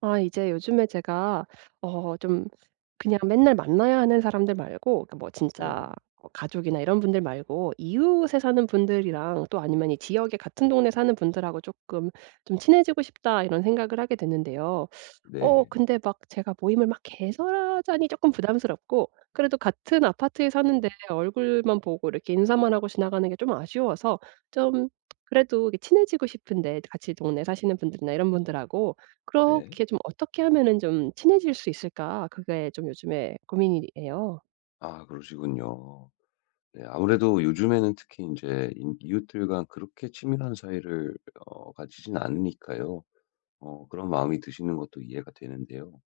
아 이제 요즘에 제가 어 좀 그냥 맨날 만나야 하는 사람들 말고, 그러니까 뭐 진짜 네. 뭐 가족이나 이런 분들 말고 이웃에 사는 분들이랑, 또 아니면 이 지역에 같은 동네 사는 분들하고 조금 좀 친해지고 싶다, 이런 생각을 하게 됐는데요. 네. 근데 막 제가 모임을 막 개설하자니 쪼끔 부담스럽고, 그래도 같은 아파트에 사는데 얼굴만 보고 이렇게 인사만 하고 지나가는 게 좀 아쉬워서, 좀 그래도 이게 친해지고 싶은데, 같이 동네에 사시는 분들이나 이런 분들하고 네. 그렇게 좀 어떻게 하면은 좀 친해질 수 있을까? 그게 좀 요즘에 고민이에요. 아 그러시군요. 네. 아무래도 요즘에는 특히 이제 인 이웃들과 그렇게 친밀한 사이를 가지진 않으니까요. 그런 마음이 드시는 것도 이해가 되는데요.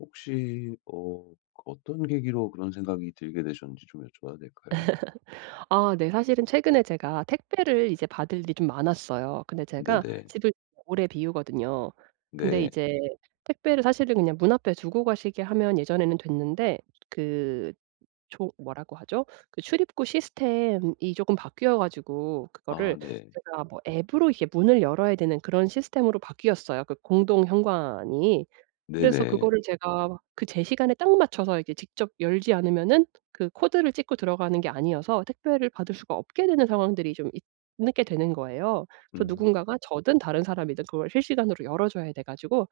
혹시 어떤 계기로 그런 생각이 들게 되셨는지 좀 여쭤봐도 될까요? 아 네. 사실은 최근에 제가 택배를 이제 받을 일이 좀 많았어요. 근데 제가 네네. 집을 오래 비우거든요. 근데 네. 이제 택배를 사실은 그냥 문 앞에 두고 가시게 하면 예전에는 됐는데, 그 조 뭐라고 하죠? 그 출입구 시스템이 조금 바뀌어 가지고, 그거를 아 네. 제가 뭐 앱으로 이렇게 문을 열어야 되는 그런 시스템으로 바뀌었어요, 그 공동 현관이. 그래서 네네. 그거를 제가 그 제 시간에 딱 맞춰서 이게 직접 열지 않으면은 그 코드를 찍고 들어가는 게 아니어서 택배를 받을 수가 없게 되는 상황들이 좀 있 있게 되는 거예요. 그래서 음. 누군가가 저든 다른 사람이든 그걸 실시간으로 열어 줘야 돼 가지고,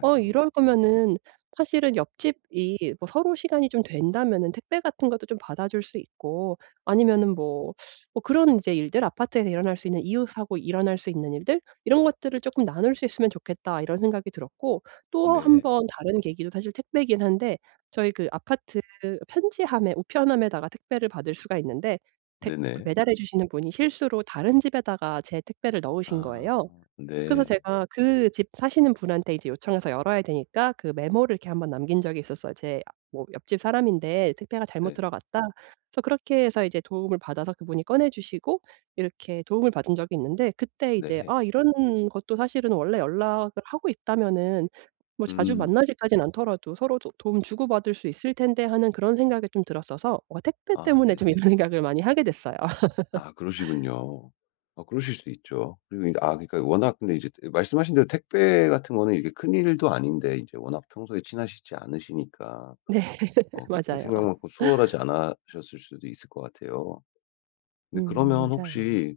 어 이럴 거면은 사실은 옆집이 뭐 서로 시간이 좀 된다면은 택배 같은 것도 좀 받아줄 수 있고, 아니면은 뭐 그런 이제 일들, 아파트에서 일어날 수 있는, 이웃하고 일어날 수 있는 일들, 이런 것들을 쪼끔 나눌 수 있으면 좋겠다, 이런 생각이 들었고, 또 한 네. 번 다른 계기도 사실 택배이긴 한데, 저희 그 아파트 편지함에 우편함에다가 택배를 받을 수가 있는데, 택 그 네네. 배달해 주시는 분이 실수로 다른 집에다가 제 택배를 넣으신 아. 거예요. 그래서 네. 제가 그 집 사시는 분한테 이제 요청해서 열어야 되니까 그 메모를 이렇게 한번 남긴 적이 있었어요. "제 뭐 옆집 사람인데 택배가 잘못 네. 들어갔다." 그래서 그렇게 해서 이제 도움을 받아서 그분이 꺼내 주시고, 이렇게 도움을 받은 적이 있는데, 그때 이제 네. 아 이런 것도 사실은 원래 연락을 하고 있다면은 뭐 자주 음. 만나지까진 않더라도 서로 도 '도움 주고받을 수 있을 텐데.' 하는 그런 생각이 좀 들었어서, 어 택배 아 때문에 좀 이런 네네. 생각을 많이 하게 됐어요. 아 그러시군요. 아 그러실 수 있죠. 그리고 아 그러니까 워낙 근데 이제 말씀하신 대로 택배 같은 거는 이게 큰일도 아닌데 이제 워낙 평소에 친하시지 않으시니까 네. 그렇게 맞아요. 생각만큼 수월하지 않으셨을 수도 있을 것 같아요. 근데 그러면 맞아요. 혹시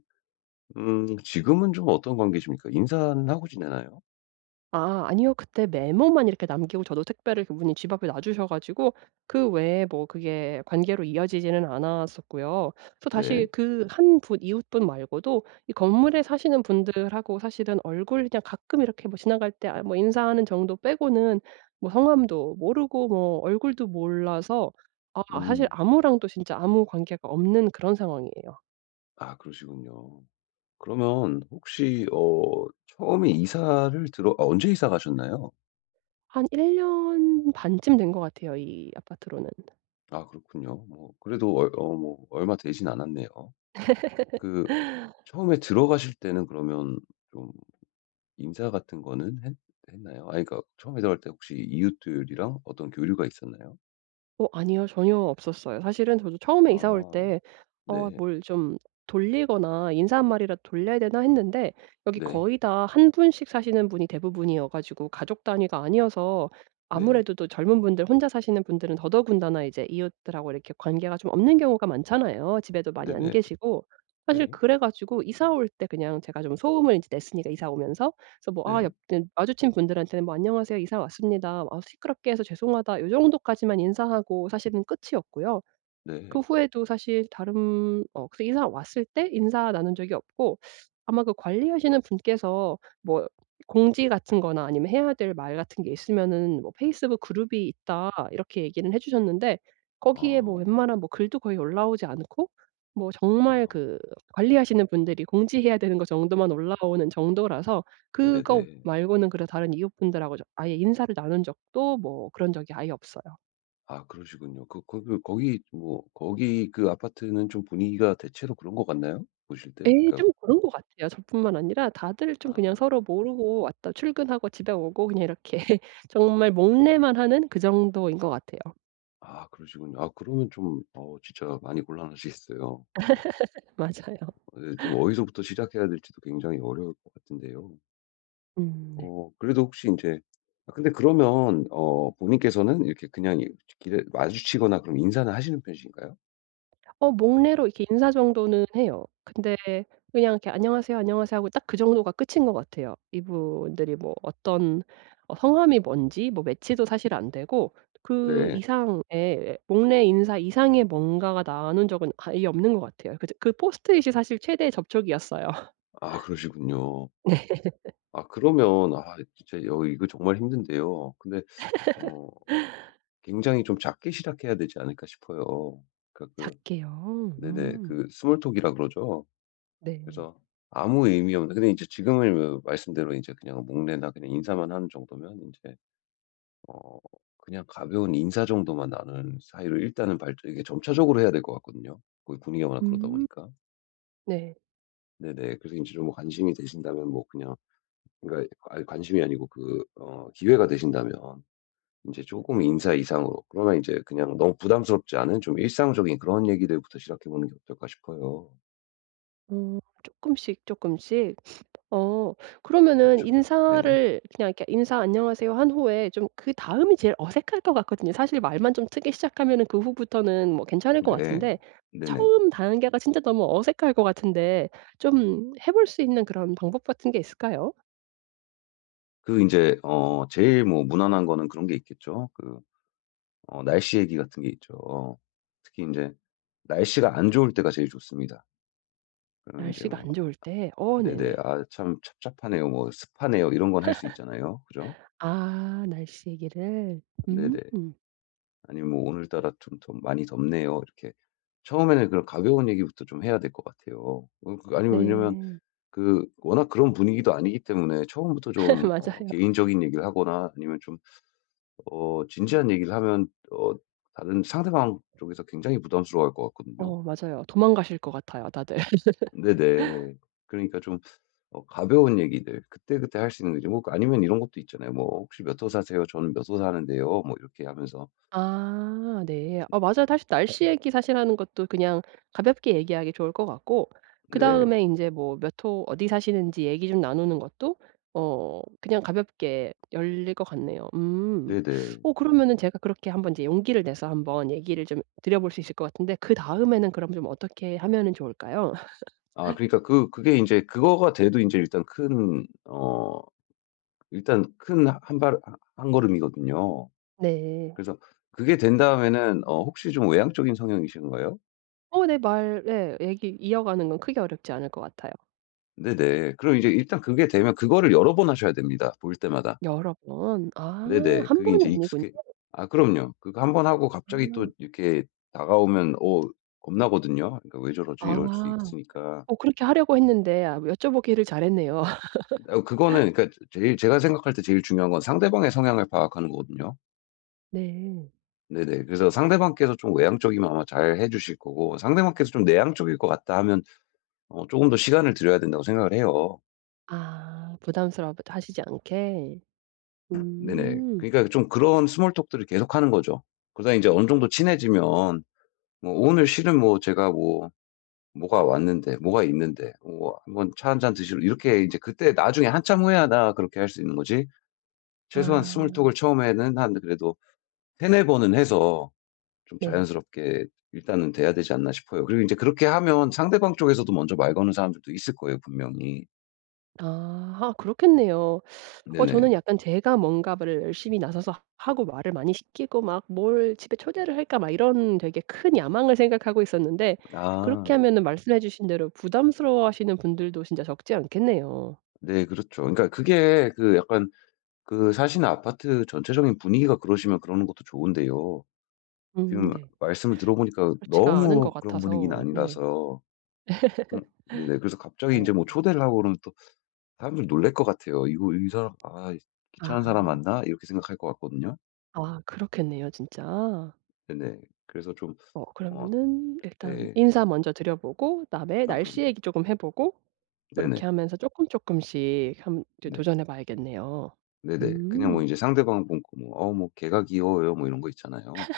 지금은 좀 어떤 관계십니까? 인사는 하고 지내나요? 아 아니요. 그때 메모만 이렇게 남기고, 저도 택배를 그분이 집 앞에 놔주셔 가지고 그 외에 뭐 그게 관계로 이어지지는 않았었고요. 또 다시 네. 그 한 분 이웃분 말고도 이 건물에 사시는 분들하고 사실은 얼굴 그냥 가끔 이렇게 뭐 지나갈 때 아 뭐 인사하는 정도 빼고는 뭐 성함도 모르고 뭐 얼굴도 몰라서, 아 사실 음. 아무랑도 진짜 아무 관계가 없는 그런 상황이에요. 아 그러시군요. 그러면 혹시 어 처음에 이사를 들어 아 언제 이사 가셨나요? 한 1년 반쯤 된 것 같아요, 이 아파트로는. 아 그렇군요. 뭐 그래도 얼 어 뭐 얼마 되진 않았네요. 그 처음에 들어가실 때는 그러면 좀 인사 같은 거는 했나요? 아니, 그러니까 처음에 들어갈 때 혹시 이웃들이랑 어떤 교류가 있었나요? 어 아니요. 전혀 없었어요. 사실은 저도 처음에 이사 올 아. 때 '어 네. 뭘 좀 돌리거나 인사 한 마리라도 돌려야 되나?' 했는데, 여기 네. 거의 다 한 분씩 사시는 분이 대부분이어 가지고, 가족 단위가 아니어서 네. 아무래도 또 젊은 분들 혼자 사시는 분들은 더더군다나 이제 이웃들하고 이렇게 관계가 좀 없는 경우가 많잖아요. 집에도 많이 안 네네. 계시고. 사실 네. 그래 가지고 이사 올 때 그냥 제가 좀 소음을 이제 냈으니까 이사 오면서, 그래서 뭐 아 옆 네. 그 마주친 분들한테는 뭐 "안녕하세요. 이사 왔습니다. 아 시끄럽게 해서 죄송하다." 요 정도까지만 인사하고 사실은 끝이었고요. 네. 그 후에도 사실 다른 어 그래서 인사 왔을 때 인사 나눈 적이 없고, 아마 그 관리하시는 분께서 뭐 공지 같은 거나 아니면 해야 될 말 같은 게 있으면은 뭐 "페이스북 그룹이 있다." 이렇게 얘기는 해 주셨는데, 거기에 뭐 아. 웬만한 뭐 글도 거의 올라오지 않고 뭐 정말 아. 그 관리하시는 분들이 공지해야 되는 거 정도만 올라오는 정도라서, 그거 네네. 말고는 그런 다른 이웃분들하고 저 아예 인사를 나눈 적도 뭐 그런 적이 아예 없어요. 아 그러시군요. 그 거기 거기 뭐 거기 그 아파트는 좀 분위기가 대체로 그런 것 같나요? 보실 때? 예. 그러니까. 좀 그런 것 같아요. 저뿐만 아니라 다들 좀 그냥 아. 서로 모르고 왔다 출근하고 집에 오고 그냥 이렇게 정말 목례만 하는 그 정도인 것 같아요. 아 그러시군요. 아 그러면 좀 진짜 많이 곤란하시겠어요. 그러니까 맞아요. 네, 좀 어디서부터 시작해야 될지도 굉장히 어려울 것 같은데요. 네. 그래도 혹시 이제 아 근데 그러면 본인께서는 이렇게 그냥 이 길에 마주치거나 그럼 인사는 하시는 편이신가요? 어 목례로 이렇게 인사 정도는 해요. 근데 그냥 이렇게 "안녕하세요, 안녕하세요." 하고 딱 그 정도가 끝인 것 같아요. 이분들이 뭐 어떤 어 성함이 뭔지 뭐 매치도 사실 안 되고, 그 네. 이상의 목례 인사 이상의 뭔가가 나눈 적은 아예 없는 것 같아요. 그 저 그 포스트잇이 사실 최대의 접촉이었어요. 아 그러시군요. 아 그러면 아 진짜 여 이거 정말 힘든데요. 근데 어 굉장히 좀 작게 시작해야 되지 않을까 싶어요. 그러니까 그 작게요. 네네, 음. 그 스몰 톡이라 그러죠. 네. 그래서 아무 의미 없는, 근데 이제 지금은 뭐 말씀대로 이제 그냥 목례나 그냥 인사만 하는 정도면 이제 어 그냥 가벼운 인사 정도만 나누는 사이로 일단은 발전 이게 점차적으로 해야 될 것 같거든요. 거기 분위기가 워낙 그러다 음. 보니까. 네. 네네. 그래서 이제좀 뭐 관심이 되신다면 뭐 그냥 그러니까 아 관심이 아니고 그 어 기회가 되신다면 이제 조금 인사 이상으로, 그러면 이제 그냥 너무 부담스럽지 않은 좀 일상적인 그런 얘기들부터 시작해 보는 게 어떨까 싶어요. 어 쪼끔씩, 쪼끔씩. 어 그러면은 그렇죠. 네. 인사를 그냥 이렇게 "인사 안녕하세요." 한 후에 좀 그다음이 제일 어색할 것 같거든요. 사실 말만 좀 트기 시작하면은 그 후부터는 뭐 괜찮을 것 네. 같은데 네네. 처음 단계가 진짜 너무 어색할 것 같은데, 좀 해볼 수 있는 그런 방법 같은 게 있을까요? 그 이제 제일 뭐 무난한 거는 그런 게 있겠죠. 그 날씨 얘기 같은 게 있죠. 특히 이제 날씨가 안 좋을 때가 제일 좋습니다. 그러면 이제 날씨가 뭐 안 좋을 때. 어 "네네. 네네. 아 참 찹찹하네요." 뭐 "습하네요." 이런 건 할 수 있잖아요. 그죠? 아 날씨 얘기를. 음. "네네." 아니면 뭐 "오늘따라 좀 더 많이 덥네요." 이렇게 처음에는 그런 가벼운 얘기부터 좀 해야 될 것 같아요. 어 그 아니면 왜냐면 네. 그 워낙 그런 분위기도 아니기 때문에 처음부터 좀 맞아요. 개인적인 얘기를 하거나 아니면 좀 진지한 얘기를 하면 다른 상대방 쪽에서 굉장히 부담스러워할 것 같거든요. 어 맞아요. 도망가실 것 같아요 다들. 네네. 그러니까 좀 가벼운 얘기들 그때그때 할 수 있는 거죠. 뭐 그 아니면 이런 것도 있잖아요. 뭐 "혹시 몇 호 사세요? 저는 몇 호 사는데요." 뭐 이렇게 하면서. 아 네. 어 맞아요. 사실 날씨 얘기 사실 하는 것도 그냥 가볍게 얘기하기 좋을 것 같고, 네. 그다음에 인제 뭐 몇 호 어디 사시는지 얘기 좀 나누는 것도 어 그냥 가볍게 열릴 것 같네요. 음. 네네. 어 그러면은 제가 그렇게 한번 이제 용기를 내서 한번 얘기를 좀 드려볼 수 있을 것 같은데, 그다음에는 그럼 좀 어떻게 하면은 좋을까요? 아 그러니까 그 그게 이제 그거가 돼도 이제 일단 큰 한발 한 걸음이거든요. 네. 그래서 그게 된 다음에는 혹시 좀 외향적인 성향이신가요? 어 네 말 예 얘기 이어가는 건 크게 어렵지 않을 것 같아요. 네네. 그럼 이제 일단 그게 되면 그거를 여러 번 하셔야 됩니다, 볼 때마다. 여러 번. 아 네네. 한 그게 번이 인제 아니군요. 익숙해 아 그럼요. 그거 한 번 하고 갑자기 또 음. 이렇게 다가오면 겁나거든요. 그러니까 '왜 아. 저러지?' 이럴 수 있으니까. 어 그렇게 하려고 했는데 아 여쭤보기를 잘했네요. 아 그거는 그러니까 제일 제가 생각할 때 제일 중요한 건 상대방의 성향을 파악하는 거거든요. 네. 네네. 그래서 상대방께서 좀 외향적이면 아마 잘 해 주실 거고, 상대방께서 좀 내향적일 것 같다 하면 쪼금 더 시간을 들여야 된다고 생각을 해요. 아 부담스러워 하시지 않게. 네네. 음. 그러니까 좀 그런 스몰 톡들을 계속하는 거죠. 그러다 인제 어느 정도 친해지면 뭐 "오늘 실은 뭐 제가 뭐" 뭐가 왔는데, 뭐가 있는데, 뭐 한번 차 한 잔 드시러, 이렇게 이제 그때 나중에 한참 후에야 나 그렇게 할 수 있는 거지. 최소한 아 스몰 톡을 처음에는 한 그래도 3-4 번은 해서 좀 네. 자연스럽게 일단은 돼야 되지 않나 싶어요. 그리고 이제 그렇게 하면 상대방 쪽에서도 먼저 말 거는 사람들도 있을 거예요, 분명히. 아. 아 그렇겠네요. 어 저는 네네. 약간 제가 뭔가를 열심히 나서서 하고 말을 많이 시키고 막 '뭘 집에 초대를 할까?' 막 이런 되게 큰 야망을 생각하고 있었는데, 그렇게 아. 하면은 말씀해 주신 대로 부담스러워하시는 분들도 진짜 적지 않겠네요. 네 그렇죠. 그러니까 그게 그 약간 그 사시는 아파트 전체적인 분위기가 그러시면 그러는 것도 좋은데요. 지금 네. 말씀을 들어보니까 그렇지가 않은 것 너무 그런 분위기는 같아서 네 아니라서. 그럼 네네. 그래서 갑자기 이 맞아요. 제 뭐 초대를 하고 그러면 또 사람들 놀랄 것 같아요. '이거 이 사람 아 아. 귀찮은 사람 만나?' 이렇게 생각할 것 같거든요. 아 그렇겠네요 진짜. 네네. 그래서 좀 어 어 그러면은 일단 네. 인사 먼저 드려보고 그다음에 아 날씨 그럼요. 얘기 쪼금 해 보고, 네네. 요렇게 하면서 쪼끔 쪼끔씩 한 이제 네. 도전해 봐야겠네요. 네네. 그냥 음. 뭐 이제 상대방 보고 뭐 "어 뭐 걔가 귀여워요." 뭐 이런 거 있잖아요.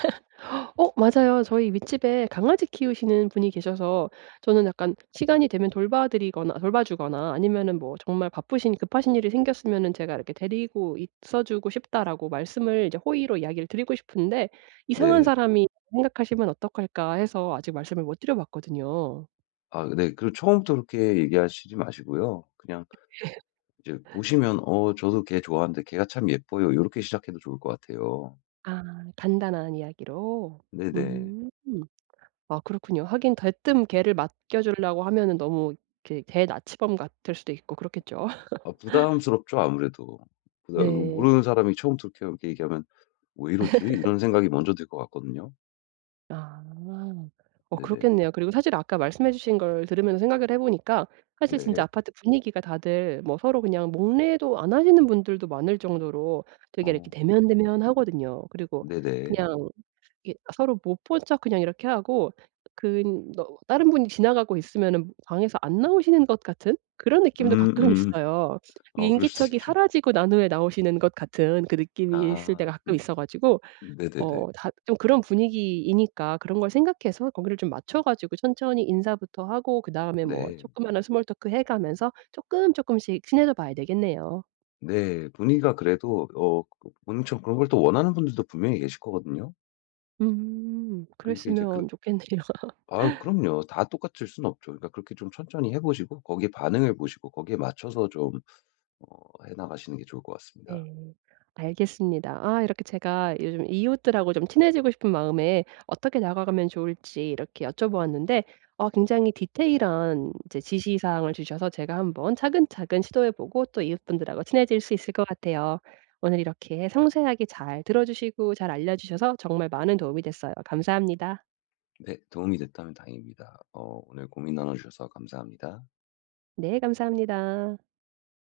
어 맞아요. 저희 윗집에 강아지 키우시는 분이 계셔서 저는 약간 시간이 되면 돌봐드리거나 돌봐주거나 아니면은 뭐 정말 바쁘신 급하신 일이 생겼으면은 제가 이렇게 "데리고 있어 주고 싶다."라고 말씀을 이제 호의로 이야기를 드리고 싶은데, "이상한 네. 사람이 생각하시면 어떡할까?" 해서 아직 말씀을 못 드려 봤거든요. 아 네. 그리고 처음부터 그렇게 얘기하시지 마시고요. 그냥 이제 보시면 "어 저도 걔 좋아하는데 걔가 참 예뻐요." 이렇게 시작해도 좋을 것 같아요. 아 간단한 이야기로. 네네. 음. 아 그렇군요. 하긴 대뜸 걔를 맡겨 주려고 하면은 너무 이렇게 대나치범 같을 수도 있고 그렇겠죠. 아 부담스럽죠 아무래도. 네. 모르는 사람이 처음부터 이렇게 이렇게 얘기하면 '왜 이러지?' 이런 생각이 먼저 들 것 같거든요. 아. 어 네네. 그렇겠네요. 그리고 사실 아까 말씀해 주신 걸 들으면서 생각을 해 보니까 사실 진짜 네. 아파트 분위기가 다들 뭐 서로 그냥 목례도 안 하시는 분들도 많을 정도로 되게 이렇게 어 대면대면하거든요. 그리고 네네. 그냥 이렇게 서로 못 본 척 그냥 이렇게 하고 근 너 다른 분이 지나가고 있으면은 방에서 안 나오시는 것 같은 그런 느낌도 가끔 음음. 있어요. 어 그럴 수도 인기척이 있죠. 사라지고 난 후에 나오시는 것 같은 그 느낌이 있을 때가 아 가끔 있어 가지고, 어 네네네. 다 좀 그런 분위기이니까 그런 걸 생각해서 거기를 좀 맞춰 가지고 천천히 인사부터 하고 그다음에 뭐 네. 조그마한 스몰 토크 해 가면서 조금씩 친해져 봐야 되겠네요. 네. 위기가 그래도 그 본인처럼 그런 걸 또 원하는 분들도 분명히 계실 거거든요. 음. 그러니까 이제 그랬으면 그 좋겠네요. 아 그럼요. 다 똑같을 수는 없죠. 그러니까 그렇게 좀 천천히 해 보시고 거기에 반응을 보시고 거기에 맞춰서 좀 해 나가시는 게 좋을 것 같습니다. 네. 알겠습니다. 아 이렇게 제가 요즘 이웃들하고 좀 친해지고 싶은 마음에 어떻게 나아가면 좋을지 이렇게 여쭤보았는데, 어 굉장히 디테일한 이제 지시사항을 주셔서 제가 한번 차근차근 시도해 보고 또 이웃분들하고 친해질 수 있을 것 같아요. 오늘 이렇게 상세하게 잘 들어주시고 잘 알려주셔서 정말 많은 도움이 됐어요. 감사합니다. 네, 도움이 됐다면 다행입니다. 어, 오늘 고민 나눠주셔서 감사합니다. 네, 감사합니다.